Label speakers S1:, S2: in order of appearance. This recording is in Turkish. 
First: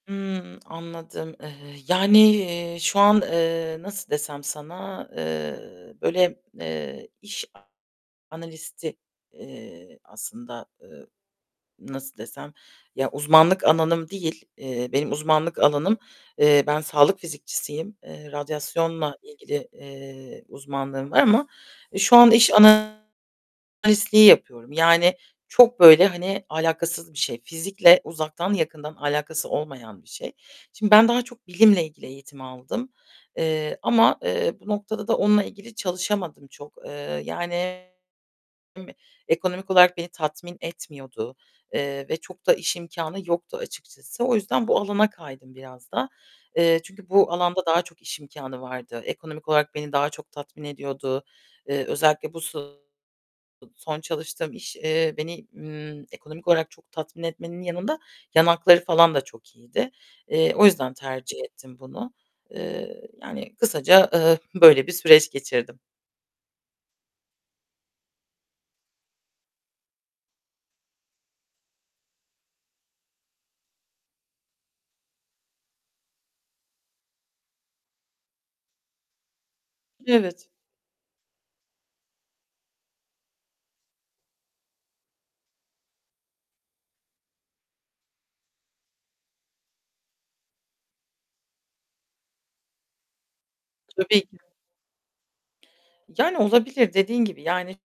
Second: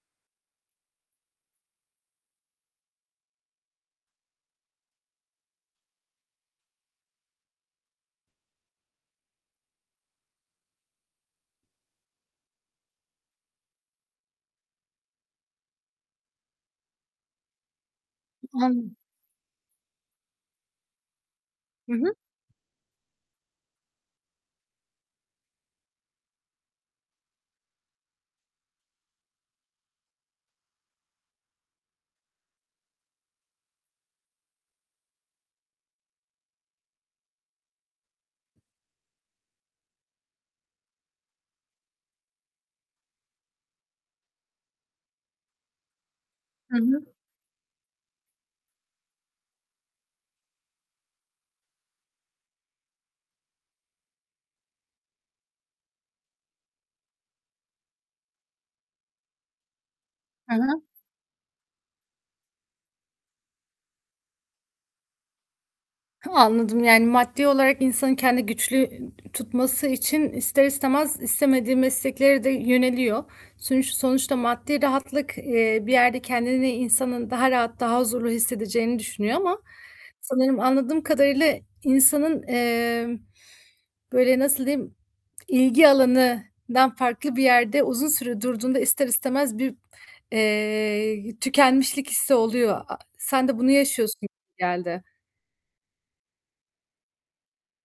S1: Hımm, anladım. Eee, yani, eee, şu an, eee, nasıl desem sana? Eee, böyle, eee, iş analisti, eee, aslında, eee, nasıl desem ya uzmanlık alanım değil. Eee, benim uzmanlık alanım eee, ben sağlık fizikçisiyim. Eee,
S2: [unintelligible]
S1: radyasyonla ilgili, eee, uzmanlığım var ama
S2: Hı hı.
S1: şu an iş analistliği yapıyorum. Yani çok böyle hani alâkasız bir şey. Fizikle uzaktan yakından alâkası olmayan bir şey. Şimdi ben daha çok bilimle ilgili eğitim aldım, eee, ama, eee, bu noktada da onunla ilgili çalışamadım çok. Eee, yani ekonomik olarak beni tatmin etmiyordu, eee, ve çok da iş imkânı yoktu açıkçası. O yüzden bu alana kaydım biraz da.
S2: Hı
S1: Eee, çünkü
S2: hı.
S1: bu alanda daha çok iş imkânı vardı. Ekonomik olarak beni daha çok tatmin ediyordu. Eee, özellikle bu son çalıştığım iş, eee, beni, ımm, ekonomik olarak çok tatmin etmenin yanında yan hakları falan da çok iyiydi. Eee,
S2: Hı
S1: o
S2: hı.
S1: yüzden tercih ettim bunu. Eee, yani kısaca, eee, böyle bir süreç geçirdim.
S2: Anladım. Yani maddi olarak insanın kendini güçlü tutması için ister istemez istemediği mesleklere de yöneliyor. Sonu sonuçta maddi rahatlık, eee, bir yerde kendini insanın daha rahat daha huzurlu hissedeceğini düşünüyor ama
S1: Evet.
S2: sanırım anladığım kadarıyla insanın, emm, böyle nasıl diyeyim ilgi alanından farklı bir yerde uzun süre durduğunda ister istemez bir, eee, tükenmişlik hissi oluyor. Sen de bunu yaşıyorsun
S1: Tabii
S2: gibi
S1: ki.
S2: geldi.
S1: Yani olabilir dediğin gibi yani